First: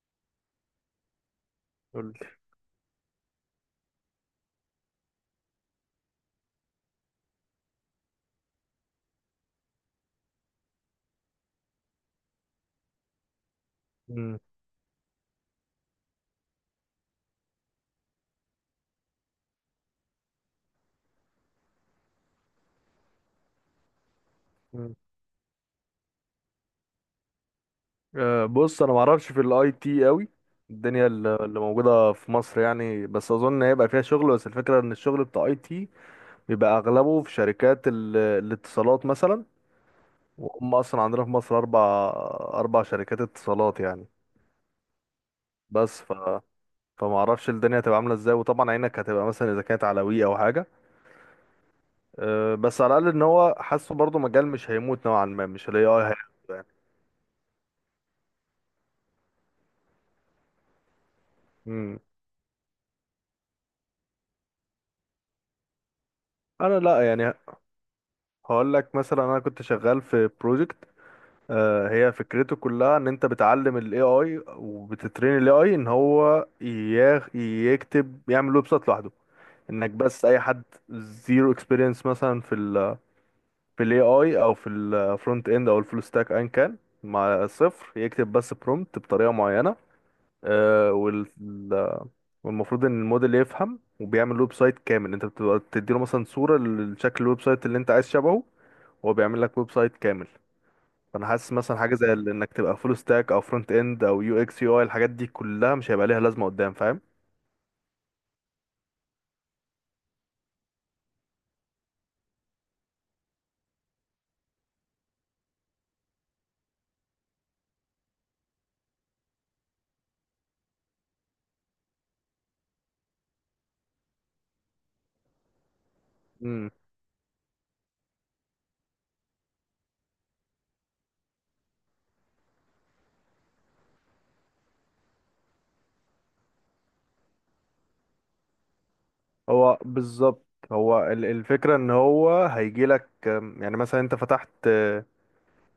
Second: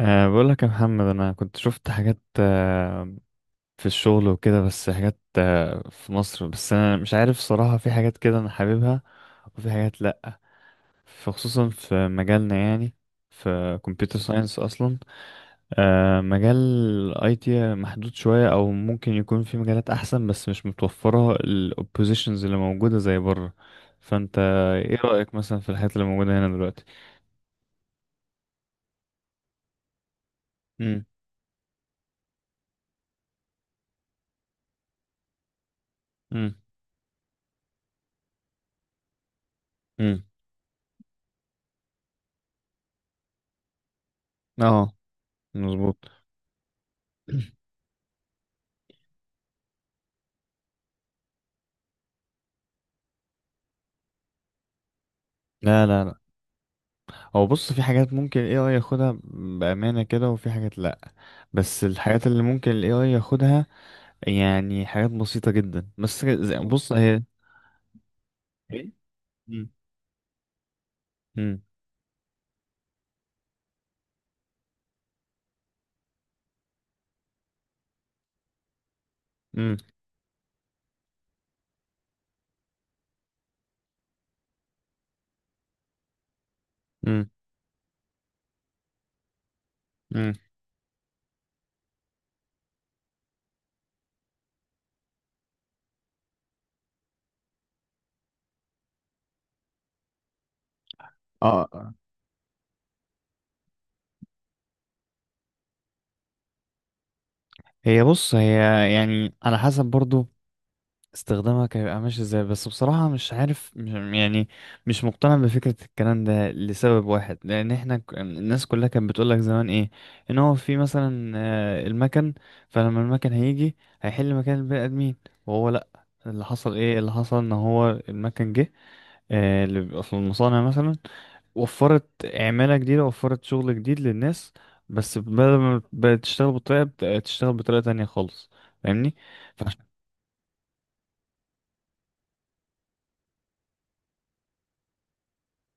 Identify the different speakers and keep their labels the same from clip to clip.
Speaker 1: بقول لك يا محمد، انا كنت شفت
Speaker 2: قول
Speaker 1: حاجات
Speaker 2: لي.
Speaker 1: في الشغل وكده، بس حاجات في مصر. بس انا مش عارف صراحة، في حاجات كده انا حاببها وفي حاجات لا. فخصوصا في مجالنا يعني، في كمبيوتر
Speaker 2: مم.
Speaker 1: ساينس اصلا. مجال الاي تي محدود شوية، او ممكن يكون في مجالات احسن بس مش متوفرة الاوبوزيشنز اللي موجودة زي بره. فانت
Speaker 2: مم.
Speaker 1: ايه رأيك مثلا في الحاجات اللي موجودة هنا دلوقتي؟
Speaker 2: بص انا ما اعرفش في الاي تي قوي
Speaker 1: امم.
Speaker 2: الدنيا اللي موجوده في مصر يعني، بس اظن هيبقى فيها شغل، بس الفكره ان الشغل بتاع اي تي
Speaker 1: امم.
Speaker 2: بيبقى اغلبه في شركات الاتصالات مثلا،
Speaker 1: امم.
Speaker 2: وهم اصلا عندنا في مصر اربع شركات اتصالات يعني.
Speaker 1: اه، مظبوط.
Speaker 2: بس فما اعرفش الدنيا هتبقى عامله ازاي، وطبعا عينك هتبقى مثلا اذا كانت على وي او حاجه. بس على الاقل ان هو حاسه برضه مجال مش هيموت نوعا ما، مش الاي
Speaker 1: لا،
Speaker 2: اي
Speaker 1: لا، لا.
Speaker 2: هيموت يعني.
Speaker 1: هو بص، في حاجات ممكن ال AI ياخدها بأمانة كده، وفي حاجات لأ. بس
Speaker 2: مم.
Speaker 1: الحاجات اللي ممكن ال AI ياخدها، يعني حاجات بسيطة جدا. بس
Speaker 2: انا
Speaker 1: بص
Speaker 2: لا
Speaker 1: هي
Speaker 2: يعني. هقول
Speaker 1: ايه.
Speaker 2: لك مثلا، انا كنت
Speaker 1: مم.
Speaker 2: شغال في بروجكت
Speaker 1: مم.
Speaker 2: هي فكرته كلها ان انت بتعلم الاي اي وبتترين الاي اي ان هو يكتب، يعمل ويب سايت لوحده.
Speaker 1: مم.
Speaker 2: انك بس اي حد زيرو اكسبيرينس مثلا في في الاي اي او في الفرونت اند او الفول ستاك ايا كان،
Speaker 1: مم.
Speaker 2: مع صفر، يكتب بس برومبت بطريقه معينه،
Speaker 1: مم.
Speaker 2: آه، وال- والمفروض ان الموديل يفهم وبيعمل ويب سايت كامل. انت بتبقى بتديله مثلا صوره لشكل الويب سايت اللي انت عايز شبهه، وهو بيعمل لك ويب سايت كامل. فانا حاسس
Speaker 1: اه.
Speaker 2: مثلا
Speaker 1: آه.
Speaker 2: حاجه زي انك تبقى فول ستاك او فرونت اند او يو اكس يو اي، الحاجات دي كلها مش هيبقى ليها لازمه قدام، فاهم.
Speaker 1: هي بص، هي يعني على حسب برضو استخدامك هيبقى ماشي ازاي. بس بصراحة مش عارف يعني، مش مقتنع بفكرة الكلام ده لسبب واحد. لأن احنا الناس كلها كانت بتقولك زمان، ايه، ان هو في مثلا المكن. فلما المكن هيجي هيحل مكان البني آدمين. وهو لأ، اللي
Speaker 2: امم.
Speaker 1: حصل ايه؟ اللي حصل ان هو المكن جه، اللي بيبقى في المصانع مثلا، وفرت عمالة جديدة، وفرت شغل جديد للناس. بس بدل ما بقت تشتغل بطريقة، بقت تشتغل بطريقة تانية خالص. فاهمني؟ فعش-
Speaker 2: هو بالظبط، هو الفكره ان هو هيجي لك. يعني مثلا انت فتحت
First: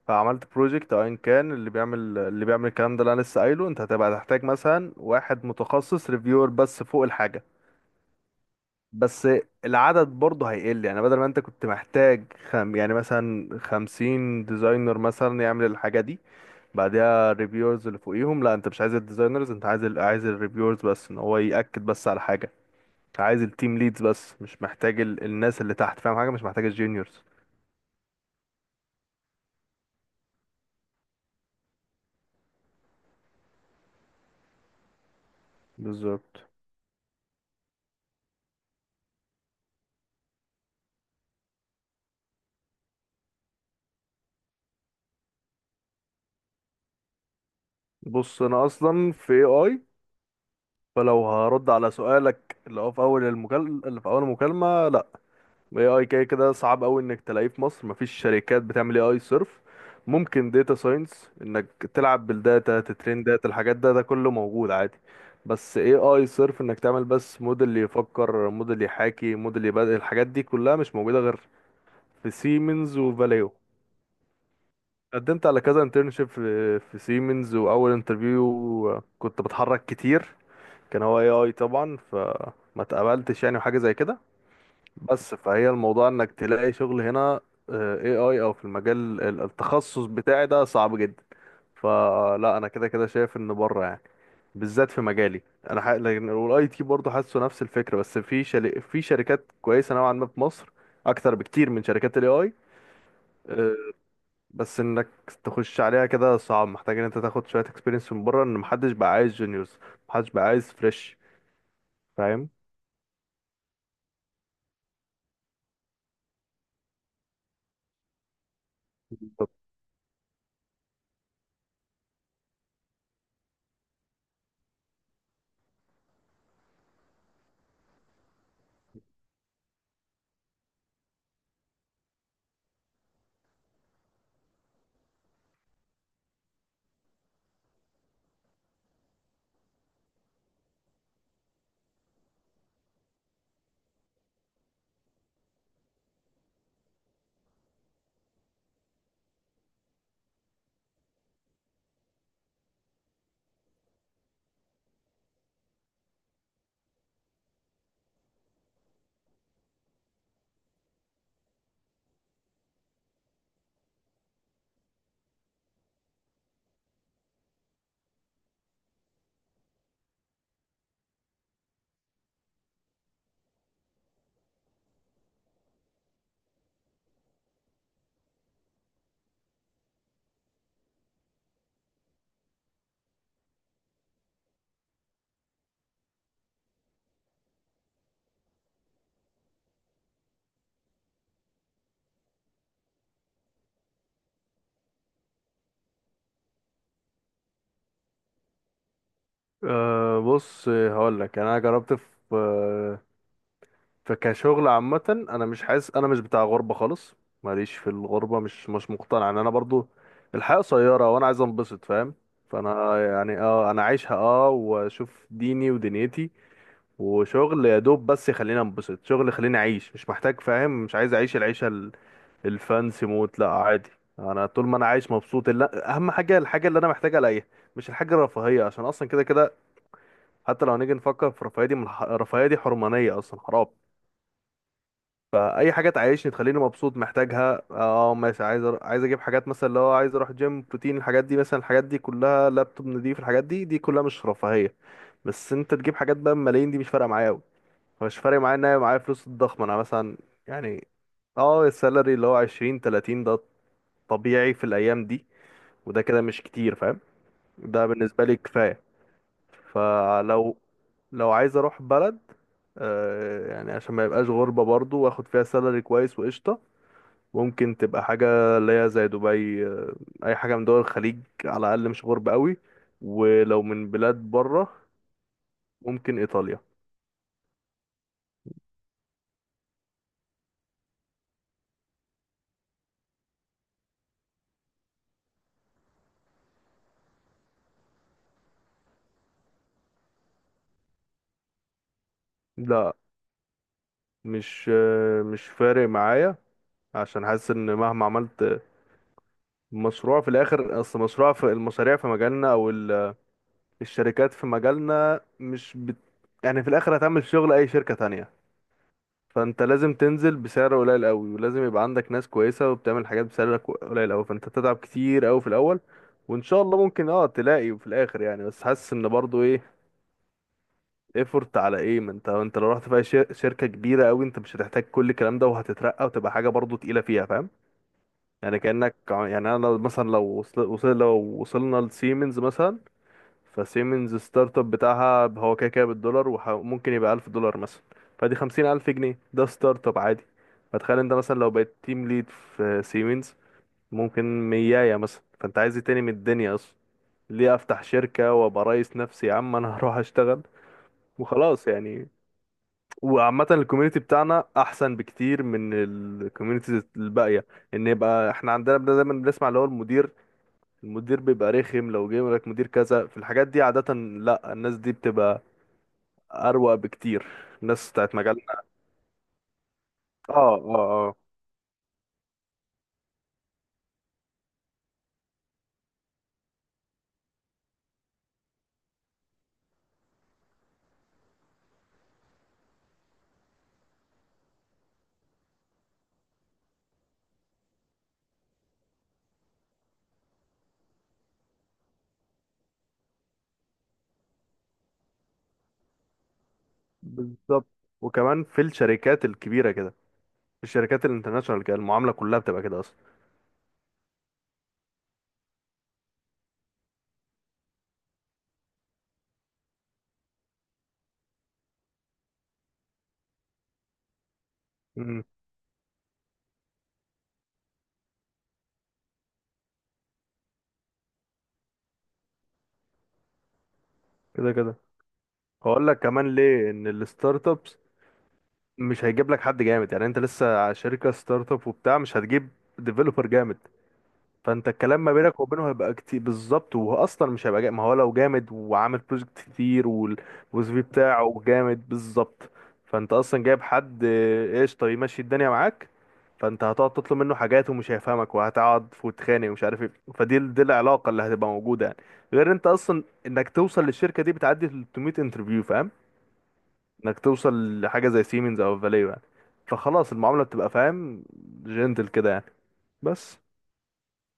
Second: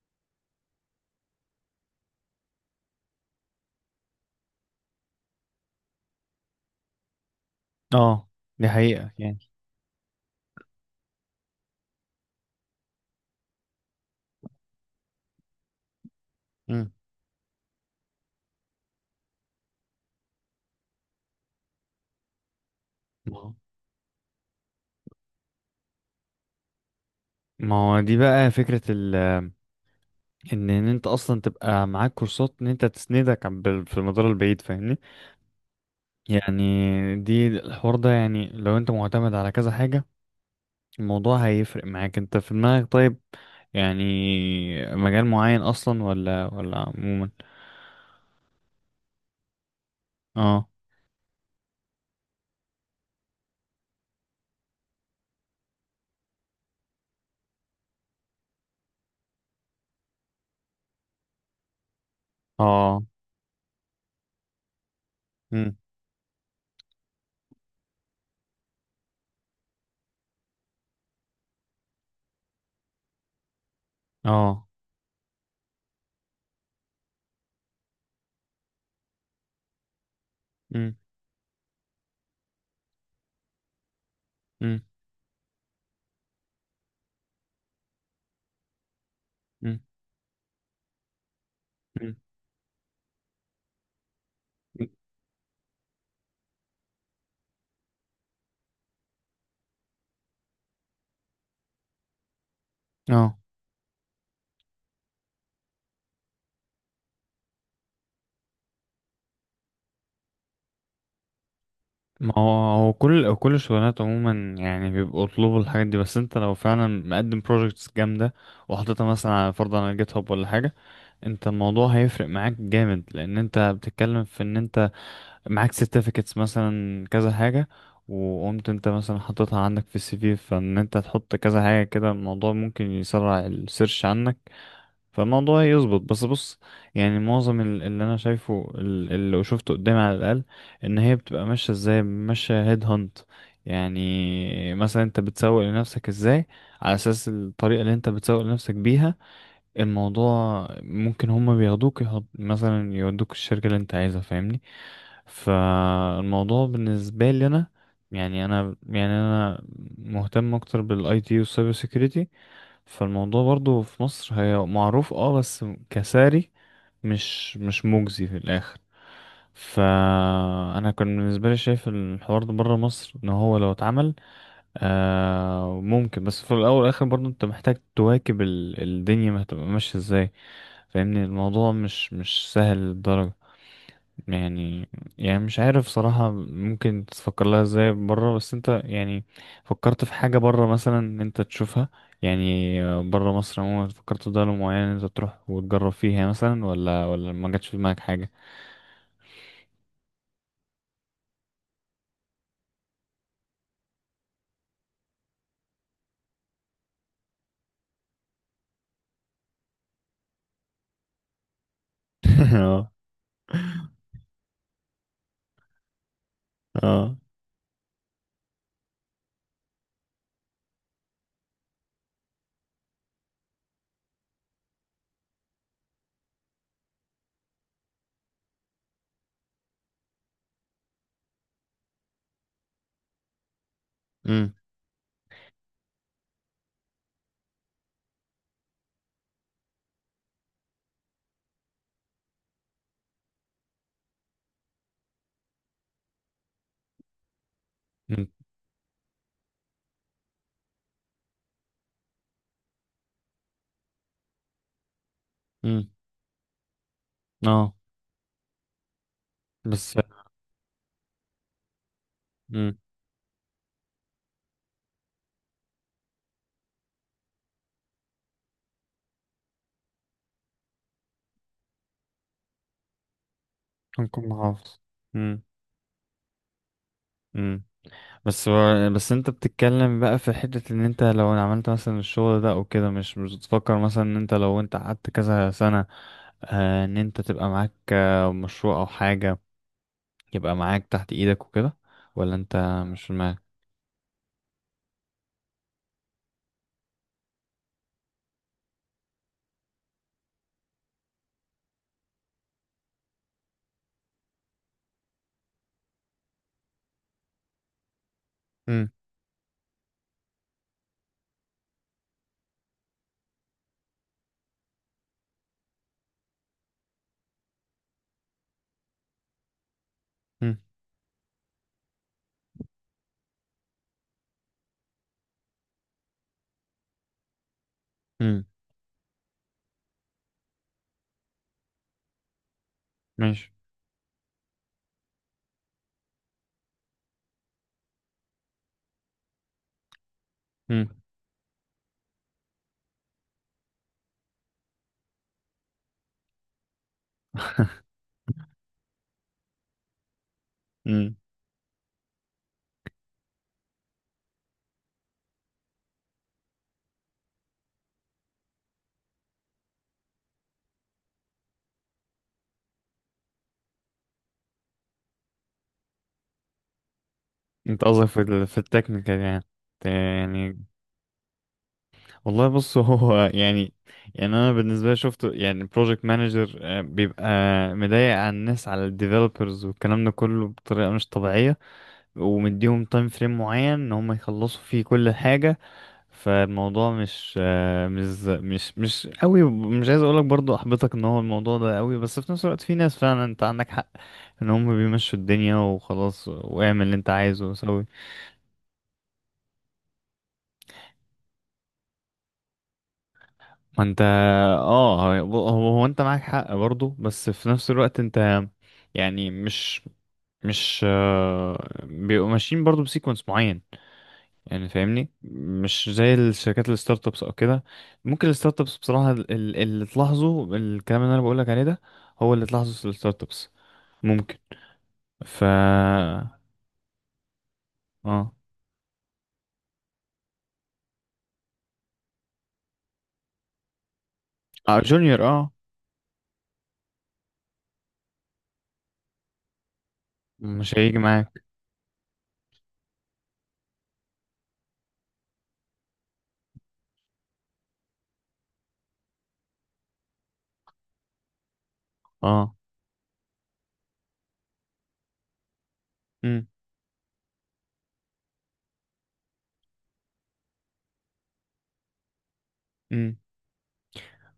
Speaker 2: عملت بروجكت او ان كان اللي بيعمل اللي بيعمل الكلام ده اللي انا لسه قايله، انت هتبقى تحتاج مثلا واحد متخصص ريفيور بس فوق الحاجه،
Speaker 1: اه، دي حقيقة
Speaker 2: بس
Speaker 1: يعني.
Speaker 2: العدد برضه هيقل. يعني بدل ما انت كنت محتاج خم يعني مثلا 50 ديزاينر مثلا يعمل الحاجه دي،
Speaker 1: مم.
Speaker 2: بعديها الريفيورز اللي فوقيهم، لا، انت مش عايز الديزاينرز، انت عايز عايز الريفيورز بس ان هو يأكد بس على حاجة.
Speaker 1: ما
Speaker 2: عايز
Speaker 1: هو
Speaker 2: التيم ليدز بس، مش محتاج الناس اللي تحت، فاهم حاجة، مش محتاج الجونيورز.
Speaker 1: ما هو دي بقى فكرة ال، إن أنت أصلا تبقى معاك كورسات. إن أنت تسندك في المدار البعيد، فاهمني؟
Speaker 2: بالظبط.
Speaker 1: يعني دي، الحوار ده يعني لو أنت معتمد على كذا حاجة، الموضوع هيفرق معاك. أنت في دماغك طيب يعني مجال معين أصلا، ولا عموما؟
Speaker 2: بص، انا اصلا في اي اي،
Speaker 1: اه.
Speaker 2: فلو هرد على سؤالك اللي هو في اللي في اول المكالمة، لا، اي اي كده كده صعب قوي انك تلاقيه في مصر. مفيش شركات بتعمل اي اي صرف. ممكن داتا ساينس، انك تلعب بالداتا،
Speaker 1: اه.
Speaker 2: تترين داتا، الحاجات ده كله موجود عادي.
Speaker 1: مم.
Speaker 2: بس اي اي صرف انك تعمل بس موديل يفكر، موديل يحاكي، موديل يبدأ، الحاجات دي كلها مش موجودة غير في سيمنز وفاليو.
Speaker 1: اه.
Speaker 2: قدمت على كذا انترنشيب في سيمنز، واول انترفيو كنت بتحرك كتير
Speaker 1: مم.
Speaker 2: كان هو اي اي طبعا، فما اتقبلتش يعني، وحاجة زي كده.
Speaker 1: مم.
Speaker 2: بس فهي الموضوع انك تلاقي شغل هنا اي اي او في المجال التخصص بتاعي ده صعب جدا.
Speaker 1: مم.
Speaker 2: فلا، انا كده كده شايف ان بره يعني،
Speaker 1: مم.
Speaker 2: بالذات في مجالي. لكن والاي تي برضه حاسه نفس الفكره، بس في في شركات كويسه نوعا ما في مصر، اكتر بكتير من شركات الاي اي.
Speaker 1: اه.
Speaker 2: بس انك تخش عليها كده صعب، محتاج ان انت تاخد شويه اكسبيرينس من بره، ان محدش بقى عايز جونيورز، محدش بقى عايز فريش،
Speaker 1: ما هو،
Speaker 2: فاهم.
Speaker 1: هو كل الشغلانات عموما يعني بيبقوا طلوب الحاجات دي. بس انت لو فعلا مقدم بروجكتس جامدة وحطيتها مثلا
Speaker 2: طب.
Speaker 1: على فرض على جيت هاب ولا حاجة، انت الموضوع هيفرق معاك جامد. لان انت بتتكلم في ان انت معاك سيرتيفيكتس مثلا، كذا حاجة. وقمت انت مثلا حطيتها عندك في السي في، فان انت تحط كذا حاجة كده، الموضوع ممكن يسرع السيرش عنك. فالموضوع يظبط. بس بص، يعني معظم اللي انا شايفه، اللي شفته قدامي على الاقل، ان هي بتبقى ماشيه ازاي، ماشيه هيد هانت. يعني مثلا انت بتسوق لنفسك ازاي. على اساس الطريقه اللي انت بتسوق لنفسك بيها، الموضوع ممكن هما بياخدوك، يحط مثلا، يودوك الشركة اللي انت عايزها، فاهمني. فالموضوع بالنسبة لي انا، يعني انا، يعني مهتم اكتر بالاي تي والسايبر سيكيورتي. فالموضوع برضو في مصر هي معروف، اه، بس كساري، مش مجزي في الاخر. فانا كان بالنسبة لي شايف الحوار ده بره مصر، ان هو لو اتعمل ممكن. بس في الاول والاخر برضو انت محتاج تواكب الدنيا ما هتبقى ماشيه ازاي. فاهمني الموضوع مش سهل للدرجه يعني يعني مش عارف صراحه ممكن تفكر لها ازاي بره. بس انت يعني، فكرت في حاجه بره مثلا ان انت تشوفها؟ يعني بره مصر عموما، فكرت في دوله معينه انت تروح وتجرب فيها مثلا، ولا ما جاتش في دماغك حاجه؟
Speaker 2: بص، هقول لك، انا جربت في فكشغل عامة انا مش حاسس، انا مش بتاع غربة خالص، ماليش في الغربة، مش مقتنع ان انا برضو الحياة قصيرة وانا عايز انبسط، فاهم.
Speaker 1: اه.
Speaker 2: فانا يعني انا عايشها، واشوف ديني ودنيتي،
Speaker 1: اه.
Speaker 2: وشغل يا دوب بس يخليني انبسط، شغل يخليني اعيش، مش محتاج، فاهم، مش عايز اعيش العيشة الفانسي موت، لا، عادي. انا طول ما انا عايش مبسوط، لا، اهم حاجة الحاجة اللي انا محتاج الاقيها، مش الحاجة الرفاهية، عشان اصلا كده كده، حتى لو هنيجي نفكر في الرفاهية دي من الرفاهية دي حرمانية اصلا، حرام.
Speaker 1: امم.
Speaker 2: اي حاجه تعيشني تخليني مبسوط محتاجها، ماشي، عايز عايز اجيب حاجات مثلا اللي هو عايز اروح جيم، بروتين، الحاجات دي، مثلا الحاجات دي كلها، لابتوب نضيف، الحاجات دي كلها مش رفاهيه. بس انت تجيب حاجات بقى بملايين، دي مش فارقه معايا قوي، مش فارق معايا ان انا معايا فلوس الضخمه. انا مثلا يعني، اه السالري اللي هو 20 30 ده طبيعي في الايام دي،
Speaker 1: امم.
Speaker 2: وده كده مش كتير، فاهم،
Speaker 1: اه.
Speaker 2: ده بالنسبه لي كفايه.
Speaker 1: بس
Speaker 2: فلو عايز اروح بلد،
Speaker 1: امم
Speaker 2: يعني عشان ما يبقاش غربة، برضو واخد فيها سالري كويس وقشطة، ممكن تبقى حاجة اللي هي زي دبي، أي حاجة من دول الخليج، على الأقل مش غرب قوي. ولو من بلاد
Speaker 1: هنكون
Speaker 2: بره،
Speaker 1: محافظ. أمم.
Speaker 2: ممكن إيطاليا.
Speaker 1: امم. بس انت بتتكلم بقى في حتة، ان انت لو عملت مثلا الشغل ده او كده، مش بتفكر مثلا ان انت لو انت قعدت كذا سنة، ان انت تبقى معاك مشروع او حاجة يبقى معاك تحت ايدك وكده؟ ولا انت
Speaker 2: لا،
Speaker 1: مش في دماغك؟
Speaker 2: مش فارق معايا، عشان حاسس إن مهما عملت مشروع في الآخر، أصل مشروع، في المشاريع في مجالنا أو الشركات في مجالنا مش بت... يعني في الآخر هتعمل شغل أي شركة تانية.
Speaker 1: امم.
Speaker 2: فانت لازم تنزل بسعر قليل قوي، ولازم يبقى عندك ناس كويسه وبتعمل حاجات بسعر قليل قوي، فانت تتعب كتير قوي في الاول، وان شاء الله ممكن تلاقي في الاخر يعني. بس حاسس ان برضو ايه
Speaker 1: امم.
Speaker 2: ايفورت على ايه، ما انت لو رحت في أي شركه كبيره قوي انت مش هتحتاج كل الكلام ده، وهتترقى وتبقى حاجه برضو تقيله فيها، فاهم.
Speaker 1: امم.
Speaker 2: يعني كانك يعني انا مثلا لو لو وصلنا لسيمنز مثلا،
Speaker 1: ماشي.
Speaker 2: فسيمنز ستارت اب بتاعها هو كده كده بالدولار، وممكن يبقى 1000 دولار مثلا، فدي 50000 جنيه، ده ستارت اب عادي. فتخيل
Speaker 1: امم.
Speaker 2: انت مثلا لو بقيت تيم ليد في سيمنز، ممكن 100 مثلا، فانت عايز ايه تاني من الدنيا اصلا؟ ليه افتح شركة وابقى رئيس نفسي يا عم، انا هروح اشتغل
Speaker 1: امم.
Speaker 2: وخلاص يعني. وعامة الكوميونتي بتاعنا احسن بكتير من الكوميونتيز الباقية، ان يبقى احنا عندنا دايما بنسمع اللي هو المدير، بيبقى رخم لو جه يقول لك مدير كذا، في الحاجات دي عادة، لا، الناس دي بتبقى اروق بكتير،
Speaker 1: انت
Speaker 2: الناس
Speaker 1: قصدك
Speaker 2: بتاعت
Speaker 1: في في
Speaker 2: مجالنا.
Speaker 1: التكنيكال يعني،
Speaker 2: اه،
Speaker 1: يعني؟
Speaker 2: اه، اه،
Speaker 1: والله بص، هو يعني انا بالنسبه لي شفت يعني بروجكت مانجر بيبقى مضايق على الناس، على الديفلوبرز، والكلام ده كله بطريقه مش طبيعيه. ومديهم تايم فريم معين ان هم يخلصوا فيه كل حاجه. فالموضوع مش مش قوي. مش عايز اقولك برضو احبطك ان هو الموضوع ده قوي، بس في نفس الوقت في ناس فعلا انت عندك حق، ان هم بيمشوا الدنيا وخلاص، واعمل اللي انت عايزه
Speaker 2: بالظبط.
Speaker 1: وسوي.
Speaker 2: وكمان في الشركات الكبيره كده، في الشركات الانترناشونال كده المعامله كلها بتبقى كده اصلا.
Speaker 1: ما انت، اه، هو انت معاك حق برضه. بس في نفس الوقت انت يعني، مش بيبقوا ماشيين برضه بسيكونس معين يعني، فاهمني.
Speaker 2: امم.
Speaker 1: مش زي الشركات الستارت ابس او كده. ممكن الستارت ابس بصراحة، اللي تلاحظه، الكلام اللي انا بقولك عليه ده، هو اللي تلاحظه في الستارت ابس ممكن.
Speaker 2: كده كده
Speaker 1: ف
Speaker 2: هقول لك كمان
Speaker 1: اه.
Speaker 2: ليه، ان الستارت ابس مش هيجيب لك حد جامد يعني، انت لسه شركه ستارت اب وبتاع، مش هتجيب ديفلوبر جامد، فانت
Speaker 1: اه،
Speaker 2: الكلام ما
Speaker 1: جونيور،
Speaker 2: بينك
Speaker 1: اه،
Speaker 2: وبينه هيبقى كتير بالظبط. وهو اصلا مش هيبقى جامد، ما هو لو جامد وعامل بروجكت كتير والسي
Speaker 1: مش
Speaker 2: في
Speaker 1: هيجي
Speaker 2: بتاعه
Speaker 1: معاك.
Speaker 2: جامد بالظبط، فانت اصلا جايب حد قشطه يمشي الدنيا معاك، فانت هتقعد تطلب منه حاجات ومش هيفهمك وهتقعد وتتخانق ومش عارف ايه، دي العلاقه اللي هتبقى موجوده يعني. غير
Speaker 1: اه.
Speaker 2: انت اصلا انك توصل للشركه دي بتعدي 300 انترفيو، فاهم، انك توصل لحاجه زي سيمنز او فاليو يعني، فخلاص المعامله بتبقى، فاهم، جنتل كده يعني.
Speaker 1: امم.
Speaker 2: بس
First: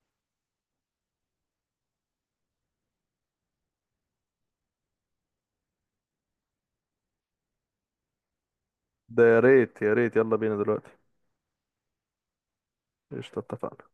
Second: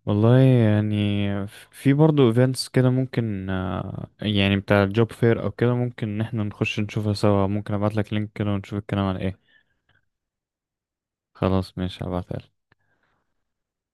Speaker 1: والله يعني في برضه ايفنتس كده ممكن، يعني بتاع الجوب فير او كده، ممكن ان احنا نخش نشوفها سوا. ممكن ابعت لك لينك كده ونشوف الكلام على
Speaker 2: ده
Speaker 1: ايه.
Speaker 2: يا ريت، يا ريت، يلا بينا دلوقتي.
Speaker 1: خلاص ماشي، هبعتها لك.
Speaker 2: قشطة، اتفقنا.